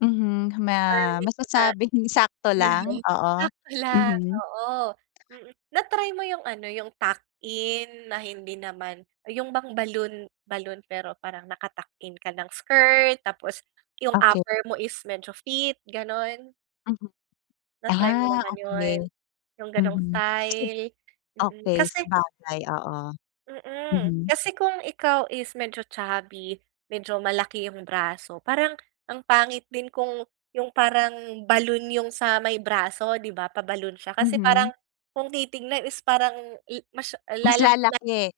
Mhm ma masasabing sakto lang oo [unintelligible] mhm. Oo, mm. Na-try mo yung ano yung tuck-in na hindi naman yung bang balloon balloon pero parang nakatuck-in ka ng skirt tapos yung Okey. upper mo is medyo fit ganun? Mhm Na-try mo ah naman okey. yun? Yung ganong Mhm. style? Mm Okey kasi sabagay oo Hmm. mhm. Kasi kung ikaw is medyo chubby, medyo malaki yung braso. Parang ang pangit din kung yung parang balloon yung sa may braso di ba? Pa balloon siya. Kasi Mhm. parang kung titignan is parang mas Mas lalaki. lalaki.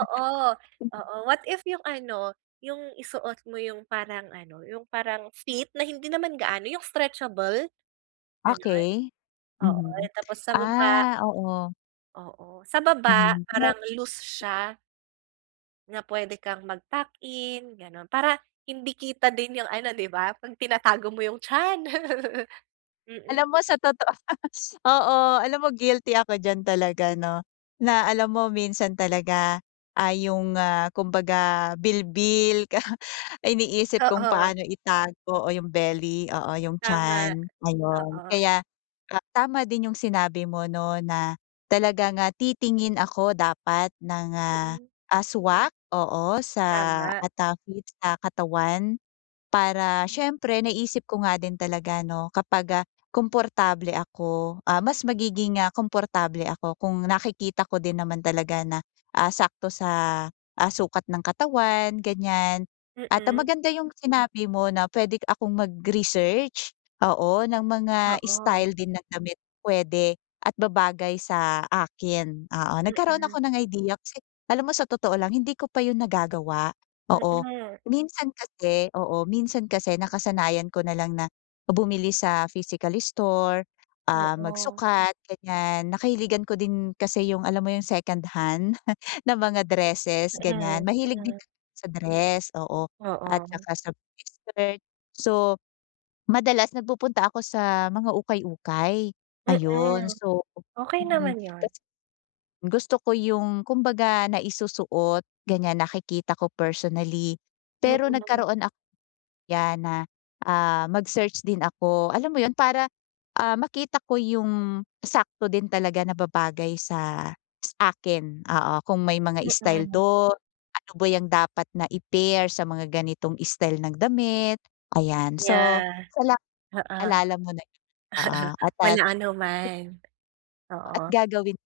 oo what if yung ano yung isuot mo yung parang ano yung parang fit na hindi naman gaano yung stretchable ganun. Okey, Oo mhm. tapos sa baba Ah, oo. Oo sa baba Mhm. Ma parang loose siya. Na pwede kang mag tuck-in ganun. Para hindi kita din yung ano, di ba pag tinatago mo yung tiyan. Mm. Alam mo sa totoo oo, alam mo guilty ako diyan talaga no. Na alam mo minsan talaga ay yung, ah, kumbaga bilbil ka iniisip kung Oo. paano itago o yung belly oo yung Tama. tiyan ayun. Oo. Kaya tama din yung sinabi mo no? Na talaga nga titingin ako dapat ng Mhm. ah, swak oo sa Tama. at, ah, fit sa katawan. Para siyempre naisip ko nga din talaga no kapag, ah, komportable ako, ah, mas magiging, ah, komportable ako kung nakikita ko din naman talaga na, ah, sakto sa sukat ng katawan ganyan. At, ah, Hmm. maganda yung sinabi mo na pwede akong mag research, oo ng mga Oo. style din ng damit pwede, at babagay sa akin, oo. Nagkaroon Hmm. ako ng idea, kasi alam mo sa totoo lang hindi ko pa yun nagagawa. Oo Hmm. minsan kasi, oo minsan kasi nakasanayan ko na lang na bumili sa physical store, ah, Oo. magsukat ganyan, nakahiligan ko din kasi yung alam mo yung second hand na mga dresses Hmm ganyan, mahilig din hmm. sa dress, oo at Oo. tsaka sa skirt. So, madalas nagpupunta ako sa mga ukay-ukay ayun. Hmm. So, Okey hmm naman yun. kasi, gusto ko yung kumbaga naisusuot ganyan, nakikita ko personally. Pero Mhm. nagkaroon ako yan na, ah, mag search din ako, alam mo yun? Para, ah, makita ko yung sakto din talaga na babagay sa sa akin oo kung may mga style Hmm. dun, ano ba yung dapat na i-pair sa mga ganitong style ng damit, ayan. So Yeah, salamat oo. naalala mo na yun, oo at at. Walang anuman, At oo. gagawin.